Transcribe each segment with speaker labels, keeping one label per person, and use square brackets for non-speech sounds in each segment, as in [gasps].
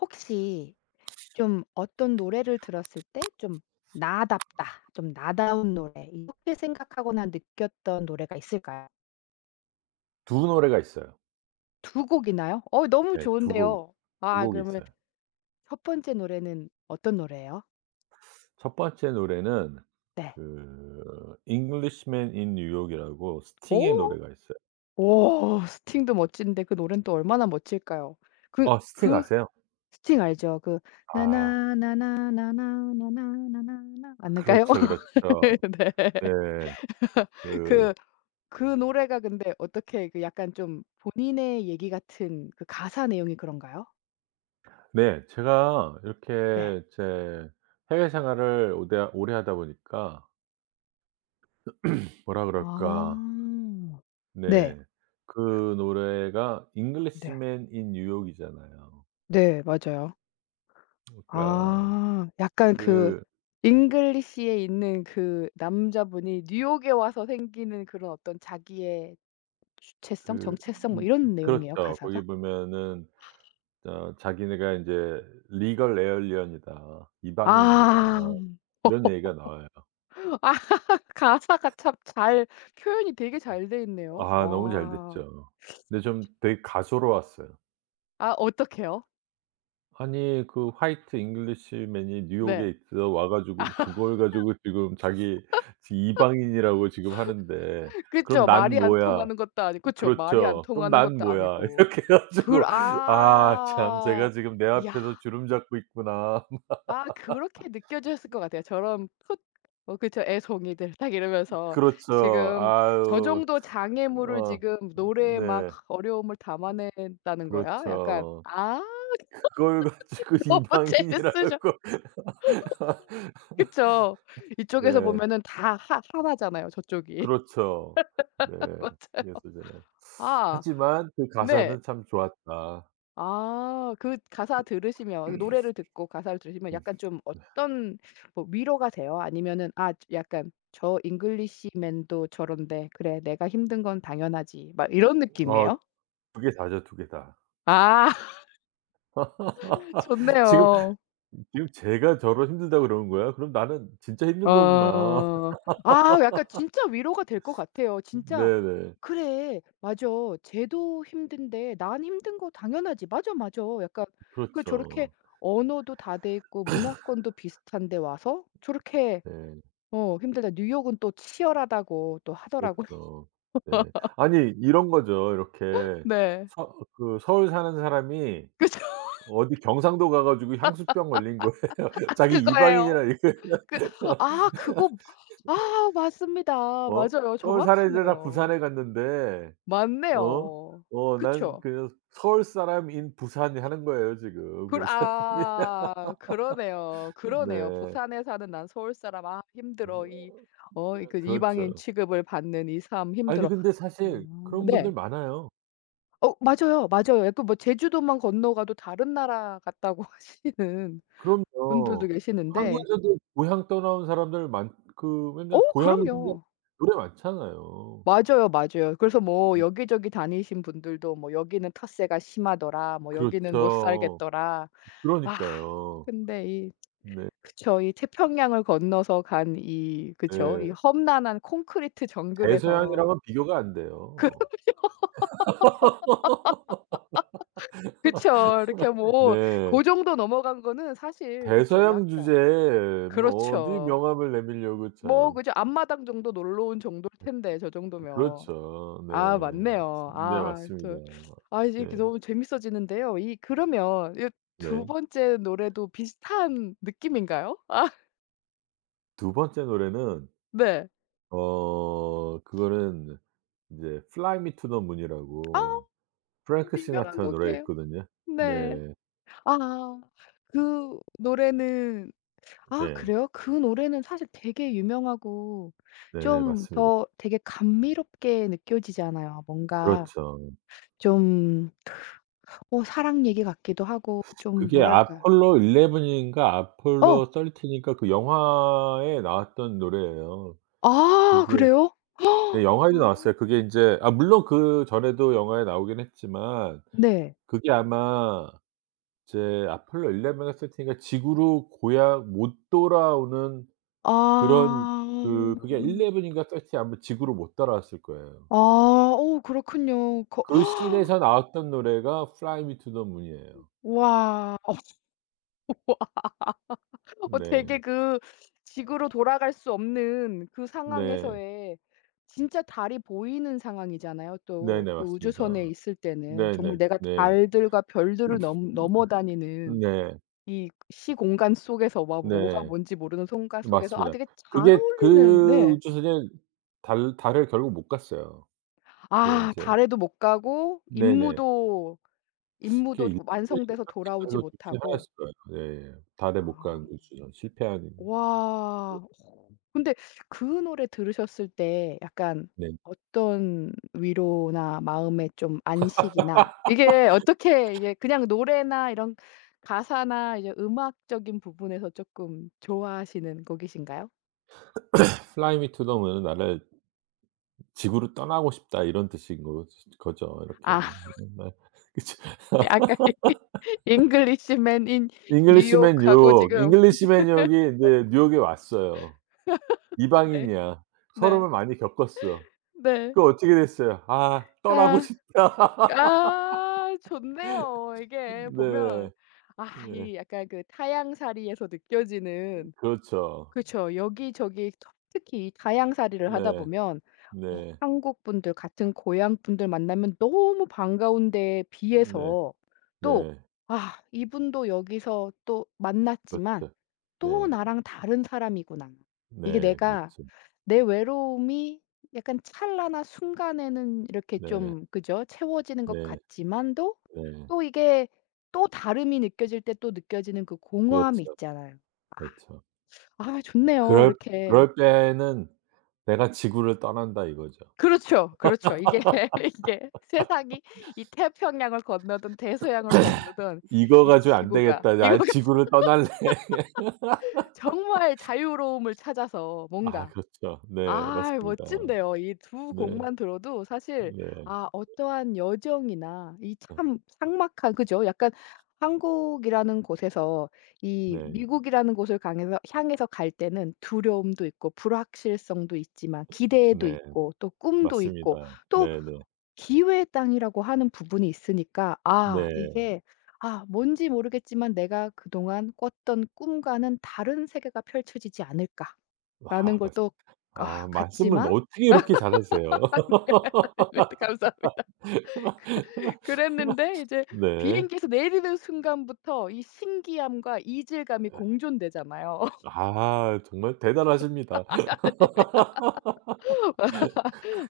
Speaker 1: 혹시 좀 어떤 노래를 들었을 때 좀 '나답다. 좀 나다운 노래.' 이렇게 생각하거나 느꼈던 노래가 있을까요?
Speaker 2: 두 노래가 있어요.
Speaker 1: 두 곡이나요? 어 너무
Speaker 2: 네, 두 곡
Speaker 1: 좋은데요.
Speaker 2: 두
Speaker 1: 아
Speaker 2: 곡이
Speaker 1: 그러면
Speaker 2: 있어요.
Speaker 1: 첫 번째 노래는 어떤 노래예요?
Speaker 2: 첫 번째 노래는
Speaker 1: 네.
Speaker 2: 그 Englishman in New York이라고 스팅의
Speaker 1: 오,
Speaker 2: 노래가 있어요.
Speaker 1: 오, 스팅도 멋진데 그 노래는 또 얼마나 멋질까요? 그
Speaker 2: 어, 스팅
Speaker 1: 그
Speaker 2: 아세요?
Speaker 1: 스팅 알죠? 그
Speaker 2: 아,
Speaker 1: 나나나나나나나나나나나 맞는가요?
Speaker 2: 그렇죠,
Speaker 1: [laughs]
Speaker 2: 그렇죠.
Speaker 1: 네.
Speaker 2: 네. 그
Speaker 1: 그 그 노래가 근데 어떻게 그 약간 좀 본인의 얘기 같은 그 가사 내용이 그런가요?
Speaker 2: 네, 제가
Speaker 1: 네.
Speaker 2: 이렇게 제 해외 생활을 오대 오래 하다 보니까 뭐라 그럴까.
Speaker 1: 아. 네.
Speaker 2: 네. 그 노래가
Speaker 1: 네.
Speaker 2: Englishman in New York이잖아요.
Speaker 1: 네 맞아요.
Speaker 2: 그러니까
Speaker 1: 아 약간 그
Speaker 2: 그
Speaker 1: 잉글리시에 있는 그 남자분이 뉴욕에 와서 생기는 그런 어떤 자기의 주체성,
Speaker 2: 그
Speaker 1: 정체성 뭐
Speaker 2: 음,
Speaker 1: 이런 내용이에요,
Speaker 2: 그렇죠.
Speaker 1: 가사가?
Speaker 2: 거기 보면은 어, 자기네가 인제 "리걸 에얼리언이다. 이방인이다."
Speaker 1: 아.
Speaker 2: 이런 얘기가 나와요.
Speaker 1: [laughs] 아 가사가 참 잘 표현이 되게 잘 돼 있네요.
Speaker 2: 아, 너무 잘
Speaker 1: 와.
Speaker 2: 됐죠. 근데 좀 되게 가소로웠어요.
Speaker 1: 아 어떡해요?
Speaker 2: 아니, 그 화이트 잉글리시맨이 뉴욕에
Speaker 1: 네.
Speaker 2: 있어 와 가지고 그걸 가지고 지금 자기 지 이방인이라고 지금 하는데 "그럼
Speaker 1: 그쵸.
Speaker 2: 난
Speaker 1: 말이 안
Speaker 2: 뭐야?"
Speaker 1: 통하는 것도 아니 그쵸. 말이 안
Speaker 2: 그렇죠. "그럼
Speaker 1: 통하는
Speaker 2: 난
Speaker 1: 것도
Speaker 2: 뭐야?" [laughs]
Speaker 1: 아니고.
Speaker 2: 이렇게 해
Speaker 1: 그
Speaker 2: 가지고 아, 참
Speaker 1: 아.
Speaker 2: 제가 지금 내
Speaker 1: 야.
Speaker 2: 앞에서 주름 잡고 있구나.
Speaker 1: 아 그렇게 느껴졌을 것 같아요. 저런 풋 어 그쵸. 애송이들 딱 이러면서
Speaker 2: 그렇죠.
Speaker 1: 지금 '저
Speaker 2: 아유.
Speaker 1: 정도 장애물을
Speaker 2: 어.
Speaker 1: 지금
Speaker 2: 음.
Speaker 1: 노래에 막
Speaker 2: 네.
Speaker 1: 어려움을 담아낸다는 거야?' 약간
Speaker 2: 그렇죠.
Speaker 1: 아
Speaker 2: 그걸 가지고 [laughs]
Speaker 1: [laughs] 너무 재밌으셔
Speaker 2: 이방인이라고.
Speaker 1: 그쵸. 이쪽에서
Speaker 2: 네.
Speaker 1: 보면은 다 하 하나잖아요 저쪽이.
Speaker 2: 그렇죠. 네.
Speaker 1: [laughs] 맞아요.
Speaker 2: 그래서 제가
Speaker 1: 아
Speaker 2: 하지만 그
Speaker 1: 네.
Speaker 2: 가사는 참 좋았다.
Speaker 1: 아 그 가사 들으시면 그 노래를 듣고 가사를 들으시면
Speaker 2: 음.
Speaker 1: 약간 좀 어떤 뭐 위로가 돼요? 아니면은 아 약간 '저 잉글리시맨도 저런데 그래 내가 힘든 건 당연하지.' 막 이런
Speaker 2: 어,
Speaker 1: 느낌이에요?
Speaker 2: 두 개 다죠, 두 개 다.
Speaker 1: 아 [laughs]
Speaker 2: [laughs] 지금
Speaker 1: 좋네요.
Speaker 2: 제가 저를 힘들다고 그러는 거야? 그럼 나는 진짜 힘든
Speaker 1: 어.
Speaker 2: 거구나. [laughs]
Speaker 1: 아 약간 진짜 위로가 될 것 같아요. 진짜
Speaker 2: 네네.
Speaker 1: '그래. 맞아. 쟤도 힘든데 난 힘든 거 당연하지. 맞아, 맞아.' 약간 그 저렇게
Speaker 2: 그렇죠.
Speaker 1: 언어도 다 돼 있고 문화권도 비슷한데 와서 저렇게
Speaker 2: 네.
Speaker 1: 어 힘들다. 뉴욕은 또 치열하다고 또 하더라고요. [laughs]
Speaker 2: 그렇죠. 네. 아니, 이런 거죠. 이렇게
Speaker 1: 네.
Speaker 2: 서 그 서울 사는 사람이
Speaker 1: 그죠.
Speaker 2: 어디 경상도 가 가지고 향수병 걸린 거예요. [laughs] 자기
Speaker 1: 그거예요.
Speaker 2: 이방인이라 이게
Speaker 1: 그 아
Speaker 2: [laughs]
Speaker 1: 그거 아 맞습니다.
Speaker 2: 어,
Speaker 1: 맞아요.
Speaker 2: 서울 사는 애들 다
Speaker 1: 정확하네요.
Speaker 2: 부산에 갔는데 어
Speaker 1: 맞네요.
Speaker 2: 어 "난
Speaker 1: 그쵸.
Speaker 2: 그냥 서울 사람인 부산이." 하는 거예요, 지금
Speaker 1: 그
Speaker 2: 그 사람이. [laughs]
Speaker 1: 아 그러네요. 그러네요.
Speaker 2: 네.
Speaker 1: "부산에 사는 난 서울 사람 아 힘들어. 이 어 그 이방인
Speaker 2: 그렇죠.
Speaker 1: 취급을 받는 이 삶
Speaker 2: 아니
Speaker 1: 힘들어."
Speaker 2: 근데
Speaker 1: 아
Speaker 2: 사실 그런 분들
Speaker 1: 네.
Speaker 2: 많아요.
Speaker 1: 어 맞아요, 맞아요. 약간 뭐 제주도만 건너가도 다른 나라 같다고 [laughs] 하시는 분들도
Speaker 2: 그럼요.
Speaker 1: 계시는데
Speaker 2: 한국에서도 고향 떠나온 사람들 많 그
Speaker 1: 어
Speaker 2: 맨날 고향 생각
Speaker 1: 그럼요.
Speaker 2: 노래 많잖아요.
Speaker 1: 맞아요, 맞아요. 그래서 뭐 여기저기 다니신 분들도 뭐 "여기는 텃세가 심하더라." 뭐 "여기는 못
Speaker 2: 그렇죠.
Speaker 1: 살겠더라." 아
Speaker 2: 그러니까요.
Speaker 1: 근데 이
Speaker 2: 네.
Speaker 1: 그쵸. 이 태평양을 건너서 간 이 그쵸. 이
Speaker 2: 네.
Speaker 1: 험난한 콘크리트 정글에서
Speaker 2: 대서양이랑은 비교가 안 돼요.
Speaker 1: [laughs] 그쵸 이렇게 뭐
Speaker 2: 네.
Speaker 1: 그 정도 넘어간 거는 사실 그쵸.
Speaker 2: 대서양
Speaker 1: 약간
Speaker 2: 주제에 뭐 어디
Speaker 1: 그렇죠.
Speaker 2: 명함을 내밀려고
Speaker 1: 뭐
Speaker 2: 참.
Speaker 1: 그죠. 앞마당 정도 놀러 온 정도일 텐데 저 정도면.
Speaker 2: 그렇죠. 네.
Speaker 1: 아 맞네요.
Speaker 2: 네,
Speaker 1: 아
Speaker 2: 맞습니다.
Speaker 1: 저 아 이제
Speaker 2: 네.
Speaker 1: 이렇게 너무 재밌어지는데요. 이 그러면 이 두
Speaker 2: 네.
Speaker 1: 번째 노래도 비슷한 느낌인가요? 아 [laughs]
Speaker 2: 두 번째 노래는
Speaker 1: 네.
Speaker 2: 어, 그거는 이제 Fly Me to the
Speaker 1: 아
Speaker 2: Moon이라고
Speaker 1: 너무
Speaker 2: 프랭크
Speaker 1: 유명한
Speaker 2: 시나트라 노래
Speaker 1: 곡이에요.
Speaker 2: 있거든요.
Speaker 1: 네.
Speaker 2: 네.
Speaker 1: 아 그 노래는 아
Speaker 2: 네.
Speaker 1: 그래요? 그 노래는 사실 되게 유명하고
Speaker 2: 네,
Speaker 1: 좀
Speaker 2: 맞습니다.
Speaker 1: 더 되게 감미롭게 느껴지잖아요. 뭔가
Speaker 2: 그렇죠.
Speaker 1: 좀 어 사랑 얘기 같기도 하고 좀
Speaker 2: 그게
Speaker 1: 뭐랄까
Speaker 2: 아폴로 11 인가
Speaker 1: 어.
Speaker 2: 아폴로 13 인가 그 영화에 나왔던 노래예요.
Speaker 1: 아
Speaker 2: 그게
Speaker 1: 그래요?
Speaker 2: 네, 영화에도
Speaker 1: 아
Speaker 2: 나왔어요. 그게 인제 아, 물론 그전에도 영화에 나오긴 했지만,
Speaker 1: 네.
Speaker 2: 그게 아마 이제 아폴로 11 인가 13 인가 지구로 고향 못 돌아오는 그런
Speaker 1: 아.
Speaker 2: 그 그게 11 인가 13 이 아마 지구로 못 따라왔을 거예요.
Speaker 1: 아 오 그렇군요. 거
Speaker 2: 그
Speaker 1: [gasps]
Speaker 2: 씬에서 나왔던 노래가 Fly Me to the Moon이에요.
Speaker 1: 와 어
Speaker 2: 네.
Speaker 1: 되게 그 지구로 돌아갈 수 없는 그
Speaker 2: 네.
Speaker 1: 상황에서의 진짜 달이 보이는 상황이잖아요 또
Speaker 2: 네네.
Speaker 1: 그 우주선에
Speaker 2: 맞습니다.
Speaker 1: 있을 때는. 정말
Speaker 2: 네네.
Speaker 1: 내가
Speaker 2: 네.
Speaker 1: 달들과 별들을 넘
Speaker 2: 네.
Speaker 1: 넘어 다니는
Speaker 2: 네.
Speaker 1: 이 시공간 속에서 막 뭐가
Speaker 2: 네.
Speaker 1: 뭔지 모르는 손가 속에서 아
Speaker 2: 맞습니다.
Speaker 1: 되게 잘
Speaker 2: 그게
Speaker 1: 어울리는
Speaker 2: 그
Speaker 1: 네.
Speaker 2: 우주선에 달 달을 결국 못 갔어요. 그게
Speaker 1: 아
Speaker 2: 인제
Speaker 1: 달에도 못 가고
Speaker 2: 네네.
Speaker 1: 임무도
Speaker 2: 그게
Speaker 1: 임무도
Speaker 2: 일본인가
Speaker 1: 완성돼서
Speaker 2: 깜찍한
Speaker 1: 돌아오지
Speaker 2: 둘 중에
Speaker 1: 못하고.
Speaker 2: 하나였을 거예요. 네, 네. 달에 못
Speaker 1: 아.
Speaker 2: 간 우주선 실패한.
Speaker 1: 와. 어. 근데 그 노래 들으셨을 때 약간
Speaker 2: 네.
Speaker 1: 어떤 위로나 마음의 좀 안식이나 이게 어떻게 이게 그냥 노래나 이런 가사나 이제 음악적인 부분에서 쪼끔 좋아하시는 곡이신가요?
Speaker 2: Fly Me to the Moon은 나를 지구로 떠나고 싶다 이런 뜻인 거 거죠. 이렇게.
Speaker 1: 아 [laughs]
Speaker 2: 네. [laughs] 그쵸.
Speaker 1: 약간 이 잉글리시맨 인
Speaker 2: 잉글리시맨
Speaker 1: 뉴욕하고
Speaker 2: 뉴욕.
Speaker 1: 지금
Speaker 2: 잉글리시맨 뉴욕이 인제 뉴욕에 왔어요.
Speaker 1: [laughs] 네.
Speaker 2: 이방인이야.
Speaker 1: 네.
Speaker 2: 서름을 많이 겪었어.
Speaker 1: 네.
Speaker 2: 그 어떻게 됐어요? "아, 떠나고
Speaker 1: 아.
Speaker 2: 싶다." [laughs]
Speaker 1: 아 좋네요. 이게
Speaker 2: 네.
Speaker 1: 보면 아
Speaker 2: 네.
Speaker 1: 이 약간 그 타향살이에서 느껴지는
Speaker 2: 그렇죠.
Speaker 1: 그쵸. 여기저기 터 특히 이 타향살이를 하다
Speaker 2: 네.
Speaker 1: 보면 어
Speaker 2: 네.
Speaker 1: 한국 분들 같은 고향 분들 만나면 너무 반가운 데에
Speaker 2: 네.
Speaker 1: 비해서 또
Speaker 2: 네.
Speaker 1: '아 이분도 여기서 또 만났지만
Speaker 2: 그렇죠.
Speaker 1: 또
Speaker 2: 네.
Speaker 1: 나랑 다른 사람이구나. 이게
Speaker 2: 네.
Speaker 1: 내가
Speaker 2: 그렇죠.
Speaker 1: 내 외로움이 약간 찰나나 순간에는 이렇게
Speaker 2: 네.
Speaker 1: 좀 그죠? 채워지는 것
Speaker 2: 네.
Speaker 1: 같지만도
Speaker 2: 네.
Speaker 1: 또 이게 또 다름이 느껴질 때 또 느껴지는 그 공허함이
Speaker 2: 그렇죠,
Speaker 1: 있잖아요.
Speaker 2: 그렇죠.
Speaker 1: 아 좋네요.
Speaker 2: 그럴
Speaker 1: 이렇게
Speaker 2: 때에는 '내가 지구를 떠난다.' 이거죠.
Speaker 1: 그렇죠, 그렇죠. 이게 [laughs] 이게 세상이 이 태평양을 건너든 대서양을 건너든
Speaker 2: '이거
Speaker 1: 이
Speaker 2: 가지고 안
Speaker 1: 지구가
Speaker 2: 되겠다.
Speaker 1: 이거
Speaker 2: 나 지구를
Speaker 1: [laughs]
Speaker 2: 떠날래.' [laughs]
Speaker 1: 정말 자유로움을 찾아서
Speaker 2: 아,
Speaker 1: 뭔가
Speaker 2: 그렇죠. 네.
Speaker 1: 아
Speaker 2: 맞습니다.
Speaker 1: 멋진데요. 이 두
Speaker 2: 네.
Speaker 1: 곡만 들어도 사실
Speaker 2: 네.
Speaker 1: 아 어떠한 여정이나 이
Speaker 2: 아.
Speaker 1: 참 삭막한 그죠? 약간 한국이라는 곳에서 이
Speaker 2: 네.
Speaker 1: 미국이라는 곳을 강해서 향해서 갈 때는 두려움도 있고 불확실성도 있지만 기대도
Speaker 2: 네.
Speaker 1: 있고 또 꿈도 있고
Speaker 2: 맞습니다.
Speaker 1: 또
Speaker 2: 네네.
Speaker 1: 기회의 땅이라고 하는 부분이 있으니까 아
Speaker 2: 네.
Speaker 1: 이게 아 뭔지 모르겠지만 '내가 그동안 꿨던 꿈과는 다른 세계가 펼쳐지지 않을까.'
Speaker 2: 아,
Speaker 1: 라는 걸
Speaker 2: 맞습
Speaker 1: 또
Speaker 2: 아,
Speaker 1: 아
Speaker 2: 말씀을
Speaker 1: 갔지만
Speaker 2: 어떻게 이렇게 잘하세요? [laughs]
Speaker 1: [laughs] 감사합니다. [laughs] 그랬는데 이제
Speaker 2: 네.
Speaker 1: 비행기에서 내리는 순간부터 이 신기함과 이질감이 공존되잖아요.
Speaker 2: 아, 정말 대단하십니다.
Speaker 1: [laughs]
Speaker 2: [laughs]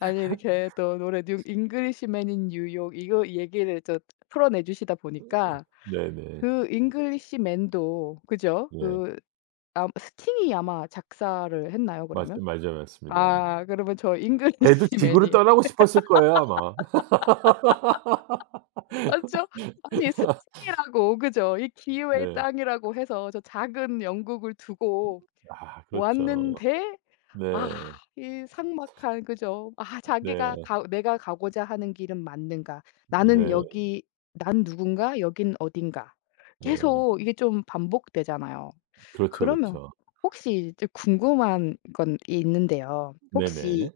Speaker 1: 아니 이렇게 또 노래 뉴 잉글리시맨 인 뉴욕 이거 얘기를 저 풀어내 주시다 보니까
Speaker 2: 네네.
Speaker 1: 그 잉글리시맨도 그죠?
Speaker 2: 네.
Speaker 1: 그 아 스팅이 아마 작사를 했나요
Speaker 2: 맞
Speaker 1: 그러면?
Speaker 2: 맞아 맞습니다.
Speaker 1: 아 그러면 저
Speaker 2: 걔도 지구를
Speaker 1: 잉글리시맨이 [laughs]
Speaker 2: 떠나고 싶었을 거예요 아마.
Speaker 1: 맞죠?
Speaker 2: [laughs]
Speaker 1: 아니 스승이라고 그죠? 이 기회의
Speaker 2: 네.
Speaker 1: 땅이라고 해서 저 작은 영국을 두고
Speaker 2: 아, 그렇죠.
Speaker 1: 왔는데 아
Speaker 2: 네.
Speaker 1: 이 삭막한 그죠? 아
Speaker 2: 네.
Speaker 1: 자기가 가 '내가 가고자 하는 길은 맞는가? 나는
Speaker 2: 네.
Speaker 1: 여기 난 누군가? 여긴 어딘가?'
Speaker 2: 네.
Speaker 1: 계속 이게 좀 반복되잖아요. 음.
Speaker 2: 그렇죠,
Speaker 1: 그러면
Speaker 2: 그렇죠.
Speaker 1: 혹시 좀 궁금한 건 있는데요.
Speaker 2: 네네.
Speaker 1: 혹시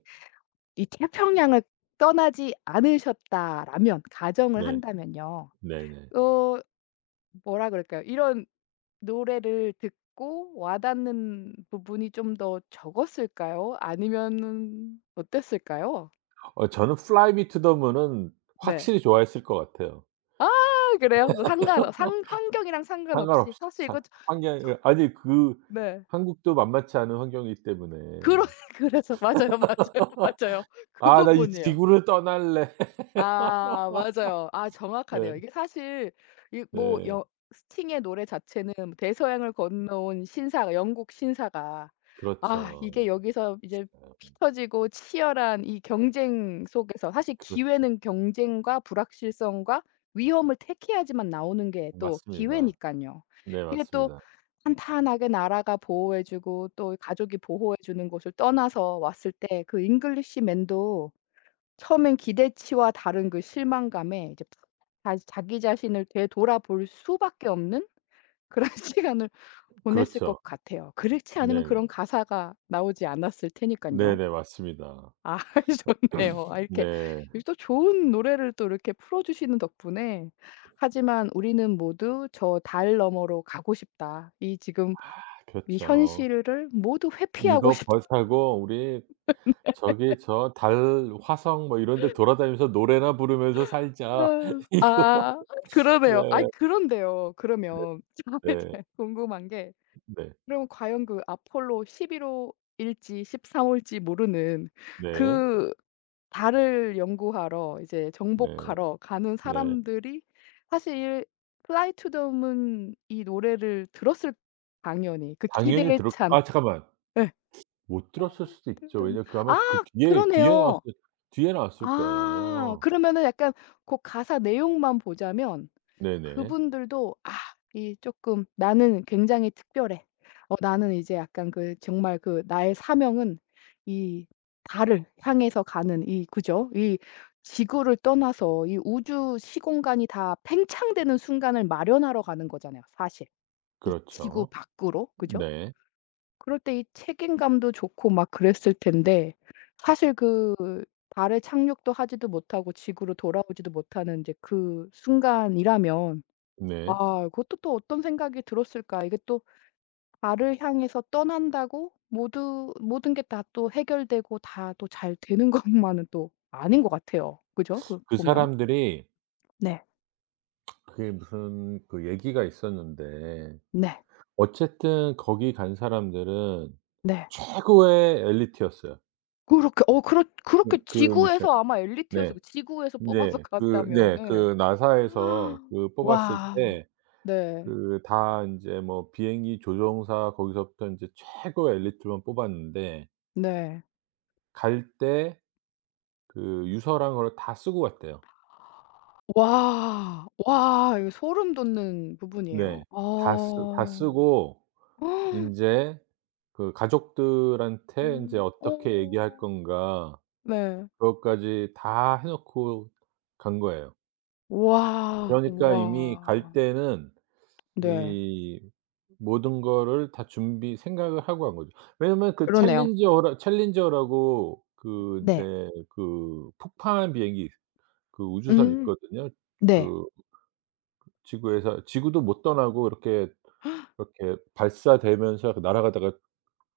Speaker 1: 이 태평양을 떠나지 않으셨다라면 가정을
Speaker 2: 네,
Speaker 1: 한다면요.
Speaker 2: 네네.
Speaker 1: 어 뭐라 그럴까요? 이런 노래를 듣고 와닿는 부분이 좀 더 적었을까요? 아니면은 어땠을까요?
Speaker 2: 어, 저는 Fly Me to the Moon은
Speaker 1: 네.
Speaker 2: 확실히 좋아했을 것 같아요.
Speaker 1: 아 그래요? 상관 상 환경이랑 상관없이
Speaker 2: 상관없이
Speaker 1: 사실
Speaker 2: 사
Speaker 1: 이거 저 저
Speaker 2: 환경이 아니 그
Speaker 1: 네.
Speaker 2: 한국도 만만치 않은 환경이기 때문에
Speaker 1: 그러 [laughs] 그래서 맞아요, 맞아요, 맞아요. 그
Speaker 2: '아, 나 이
Speaker 1: 부분이에요.
Speaker 2: 지구를 떠날래.' [laughs]
Speaker 1: 아 맞아요. 아
Speaker 2: 네.
Speaker 1: 정확하네요. 이게 사실 이 뭐
Speaker 2: 네.
Speaker 1: 여 스팅의 노래 자체는 뭐 대서양을 건너온 신사가 영국 신사가 아 이게
Speaker 2: 그렇죠.
Speaker 1: 여기서 이제
Speaker 2: 아,
Speaker 1: 피 터지고 치열한 이 경쟁 속에서 사실
Speaker 2: 그렇죠.
Speaker 1: 기회는 경쟁과 불확실성과 위험을 택해야지만 나오는 게 또 기회니
Speaker 2: 맞습니다.
Speaker 1: 까요
Speaker 2: 네,
Speaker 1: 이게 또
Speaker 2: 맞습니다.
Speaker 1: 탄탄하게 나라가 보호해 주고 또 가족이 보호해 주는 곳을 떠나서 왔을 때 그 잉글리시맨도 처음엔 기대치와 다른 그 실망감에 이제 푹 다시 자기 자신을 되돌아볼 수밖에 없는 그런 [laughs] 시간을 보냈을
Speaker 2: 그렇죠.
Speaker 1: 것 같아요. 그렇지 않으면
Speaker 2: 네네.
Speaker 1: 그런 가사가 나오지 않았을 테니까요
Speaker 2: 네네 맞습니다.
Speaker 1: 아 [laughs] 좋네요. 아 이렇게
Speaker 2: 네.
Speaker 1: 이렇게 또 좋은 노래를 또 이렇게 풀어 주시는 덕분에 하지만 우리는 모두 저 달 너머로 가고 싶다. 이 지금 이
Speaker 2: 그렇죠.
Speaker 1: 현실을 모두 회피하고 [laughs]
Speaker 2: '이거 벗
Speaker 1: 싶다.
Speaker 2: 하고 우리 저기 저 달 화성 뭐 이런 데 돌아다니면서 노래나 부르면서 살자. [laughs]
Speaker 1: 아
Speaker 2: 이거.
Speaker 1: 아
Speaker 2: 네.
Speaker 1: 그러네요. 아이 그런데요. 그러면 [laughs] 정말
Speaker 2: 네.
Speaker 1: 제 궁금한 게
Speaker 2: 네.
Speaker 1: 그럼 과연 그 아폴로 11 호일지 13 호일지 모르는
Speaker 2: 네.
Speaker 1: 그 달을 연구하러 이제
Speaker 2: 네.
Speaker 1: 정복하러 가는
Speaker 2: 네.
Speaker 1: 사람들이 사실 Fly to the Moon 이 노래를 들었을 당연히 그
Speaker 2: 당연히
Speaker 1: 기대에
Speaker 2: 들었
Speaker 1: 찬
Speaker 2: 아, 잠깐만.
Speaker 1: 예.
Speaker 2: 못 들었을
Speaker 1: Fly
Speaker 2: 수도
Speaker 1: to
Speaker 2: 있죠.
Speaker 1: the moon.
Speaker 2: 왜냐면 그
Speaker 1: 아
Speaker 2: 아마 그 뒤에
Speaker 1: 그러네요.
Speaker 2: 나왔을 뒤에 나왔을
Speaker 1: 아
Speaker 2: 거예요.
Speaker 1: 그러면은 약간 고 가사 내용만 보자면
Speaker 2: 네네.
Speaker 1: 그분들도 '아 이 조금 나는 굉장히 특별해. 어 나는 이제 약간 그 정말 그 나의 사명은 이 달을 향해서 가는 이' 그죠? '이 지구를 떠나서 이 우주 시공간이 다 팽창되는 순간을 마련하러 가는 거잖아요, 사실. 이 지구
Speaker 2: 그렇죠.
Speaker 1: 밖으로.' 그죠?
Speaker 2: 네.
Speaker 1: 그럴 때 이 책임감도 좋고 막 그랬을 텐데 사실 그 달에 착륙도 하지도 못하고 지구로 돌아오지도 못하는 이제 그 순간이라면
Speaker 2: 네.
Speaker 1: 아 그것도 또 어떤 생각이 들었을까. 이게 또 나를 향해서 떠난다고 모두 모든 게 다 또 해결되고 다 또 잘 되는 [laughs] 것만은 또 아닌 것 같아요. 그죠? 그
Speaker 2: 그
Speaker 1: 보면.
Speaker 2: 사람들이
Speaker 1: 네.
Speaker 2: 그게 무슨 그 얘기가 있었는데
Speaker 1: 네.
Speaker 2: 어쨌든 거기 간 사람들은
Speaker 1: 네.
Speaker 2: 최고의 엘리트였어요.
Speaker 1: 그렇게 어 그렇 그렇게
Speaker 2: 미션
Speaker 1: 지구에서 아마 엘리트였을
Speaker 2: 네.
Speaker 1: 거 지구에서 뽑아서
Speaker 2: 네. 그
Speaker 1: 갔다면
Speaker 2: 네.
Speaker 1: 네.
Speaker 2: 그 나사에서
Speaker 1: [gasps]
Speaker 2: 그 뽑았을
Speaker 1: 와.
Speaker 2: 때
Speaker 1: 네.
Speaker 2: 그 다 인제 뭐 비행기 조종사 거기서부터 인제 최고의 엘리트만 뽑았는데
Speaker 1: 네.
Speaker 2: 갈 때 그 유서랑 그걸 다 쓰고 갔대요.
Speaker 1: 와. 와 이거 소름 돋는 부분이에요.
Speaker 2: 네. 다
Speaker 1: 아.
Speaker 2: 쓰고
Speaker 1: [gasps]
Speaker 2: 인제 그 가족들한테 인제 어떻게 얘기할
Speaker 1: 어.
Speaker 2: 건가
Speaker 1: 네.
Speaker 2: 그것까지 다 해 놓고 간 거예요.
Speaker 1: 와.
Speaker 2: 그러니까 이미 갈
Speaker 1: 와
Speaker 2: 때는
Speaker 1: 네.
Speaker 2: 이 모든 거를 다 준비 생각을 하고 한 거죠. 왜냐면 그
Speaker 1: 그러네요.
Speaker 2: 챌린저라고 그 인제
Speaker 1: 네.
Speaker 2: 그 폭파한 비행기 그 우주선
Speaker 1: 음.
Speaker 2: 있거든요.
Speaker 1: 네.
Speaker 2: 그 지구에서 지구도 못 떠나고 이렇게 발사되면서 그 날아가다가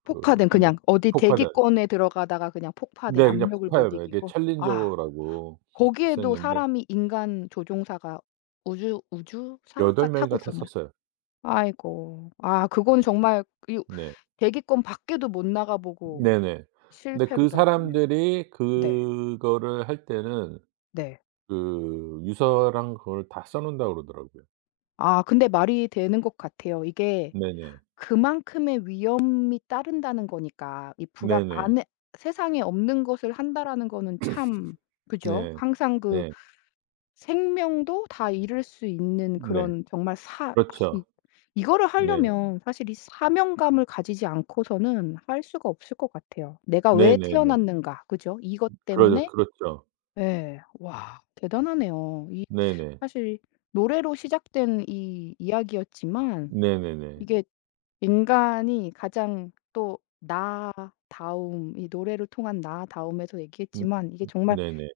Speaker 2: 그
Speaker 1: 폭파된
Speaker 2: 하는
Speaker 1: 그냥 어디
Speaker 2: 폭파된
Speaker 1: 대기권에 들어가다가 그냥 폭파된
Speaker 2: 네, 그냥
Speaker 1: 압력을 못
Speaker 2: 폭파예요. 이게
Speaker 1: 이기고. 아.
Speaker 2: 챌린저라고
Speaker 1: 거기에도
Speaker 2: 있었는데
Speaker 1: 사람이 인간 조종사가 우주사가
Speaker 2: 여덟
Speaker 1: 타고
Speaker 2: 명인가
Speaker 1: 있었나요?
Speaker 2: 탔었어요.
Speaker 1: 아이고. 아 그건 정말 이
Speaker 2: 네.
Speaker 1: 대기권 밖에도 못 나가 보고
Speaker 2: 네네. 근데
Speaker 1: 실패로
Speaker 2: 그
Speaker 1: 돌아갔네요.
Speaker 2: 사람들이
Speaker 1: 네.
Speaker 2: 그거를 할 때는
Speaker 1: 네.
Speaker 2: 그 유서랑 그걸 다 싸 놓는다고 그러더라고요.
Speaker 1: 아 근데 말이 되는 것 같아요. 이게
Speaker 2: 네네.
Speaker 1: 그만큼의 위험이 따른다는 거니까 이 불악
Speaker 2: 네네.
Speaker 1: 안에 세상에 없는 것을 한다라는 거는 참 그죠?
Speaker 2: 네.
Speaker 1: 항상 그
Speaker 2: 네.
Speaker 1: 생명도 다 잃을 수 있는
Speaker 2: 네.
Speaker 1: 그런 정말 사 아 이
Speaker 2: 그렇죠.
Speaker 1: 이거를
Speaker 2: 네.
Speaker 1: 하려면 사실 이 사명감을 가지지 않고서는 할 수가 없을 것 같아요. '내가 왜
Speaker 2: 네네네.
Speaker 1: 태어났는가.' 그죠? 이것
Speaker 2: 그러죠.
Speaker 1: 때문에
Speaker 2: 그렇죠.
Speaker 1: 예. 와 대단하네요. 이
Speaker 2: 네네.
Speaker 1: 사실 노래로 시작된 이 이야기였지만
Speaker 2: 네네네.
Speaker 1: 이게 인간이 가장 또 나다움 이 노래를 통한 나다움에서
Speaker 2: 음.
Speaker 1: 얘기했지만 이게 정말
Speaker 2: 네네.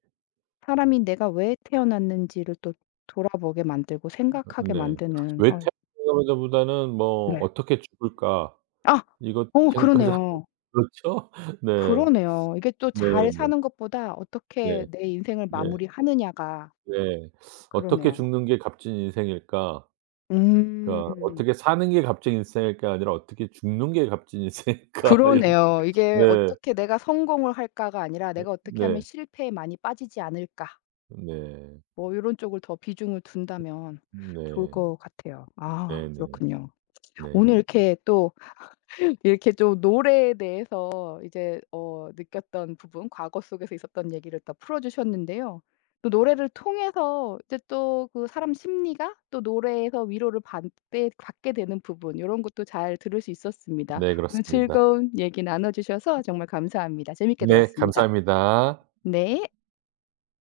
Speaker 1: 사람이 내가 왜 태어났는지를 또 돌아보게 만들고 생각하게
Speaker 2: 네.
Speaker 1: 만드는
Speaker 2: 왜
Speaker 1: 어
Speaker 2: 생각하기보다는 뭐
Speaker 1: 네.
Speaker 2: '어떻게 죽을까?'
Speaker 1: 아
Speaker 2: 이것
Speaker 1: 어
Speaker 2: 생각하지 않 [laughs]
Speaker 1: 그러네요.
Speaker 2: 그렇죠? 네.
Speaker 1: 그러네요. 이게 또
Speaker 2: 네네.
Speaker 1: 잘
Speaker 2: 네.
Speaker 1: 사는 것보다 어떻게
Speaker 2: 네.
Speaker 1: 내 인생을 마무리하느냐가
Speaker 2: 네. '어떻게
Speaker 1: 그러네요.
Speaker 2: 죽는 게 값진 인생일까?' 그러니까
Speaker 1: 음.
Speaker 2: 어떻게 사는 게 값진 인생일까 아니라 어떻게 죽는 게 값진 인생일까 [laughs] 이런
Speaker 1: 그러네요. 이게
Speaker 2: 네.
Speaker 1: '어떻게 내가 성공을 할까.'가 아니라
Speaker 2: 어,
Speaker 1: '내가 어떻게 하면
Speaker 2: 네.
Speaker 1: 실패에 많이 빠지지 않을까.'
Speaker 2: 네.
Speaker 1: 뭐 이런 쪽을 더 비중을 둔다면 좋을
Speaker 2: 네.
Speaker 1: 것 같아요. 아
Speaker 2: 네네.
Speaker 1: 그렇군요. 오늘
Speaker 2: 네.
Speaker 1: 이렇게 또 이렇게 좀 노래에 대해서 이제 어 느꼈던 부분, 과거 속에서 있었던 얘기를 또 풀어 주셨는데요. 또 노래를 통해서 이제 또 그 사람 심리가 또 노래에서 위로를 받게 되는 부분 이런 것도 잘 들을 수 있었습니다.
Speaker 2: 네,
Speaker 1: 오늘
Speaker 2: 그렇습니다.
Speaker 1: 즐거운 얘기 나눠 주셔서 정말 감사합니다. 재밌게
Speaker 2: 네,
Speaker 1: 들었습니다.
Speaker 2: 감사합니다.
Speaker 1: 네.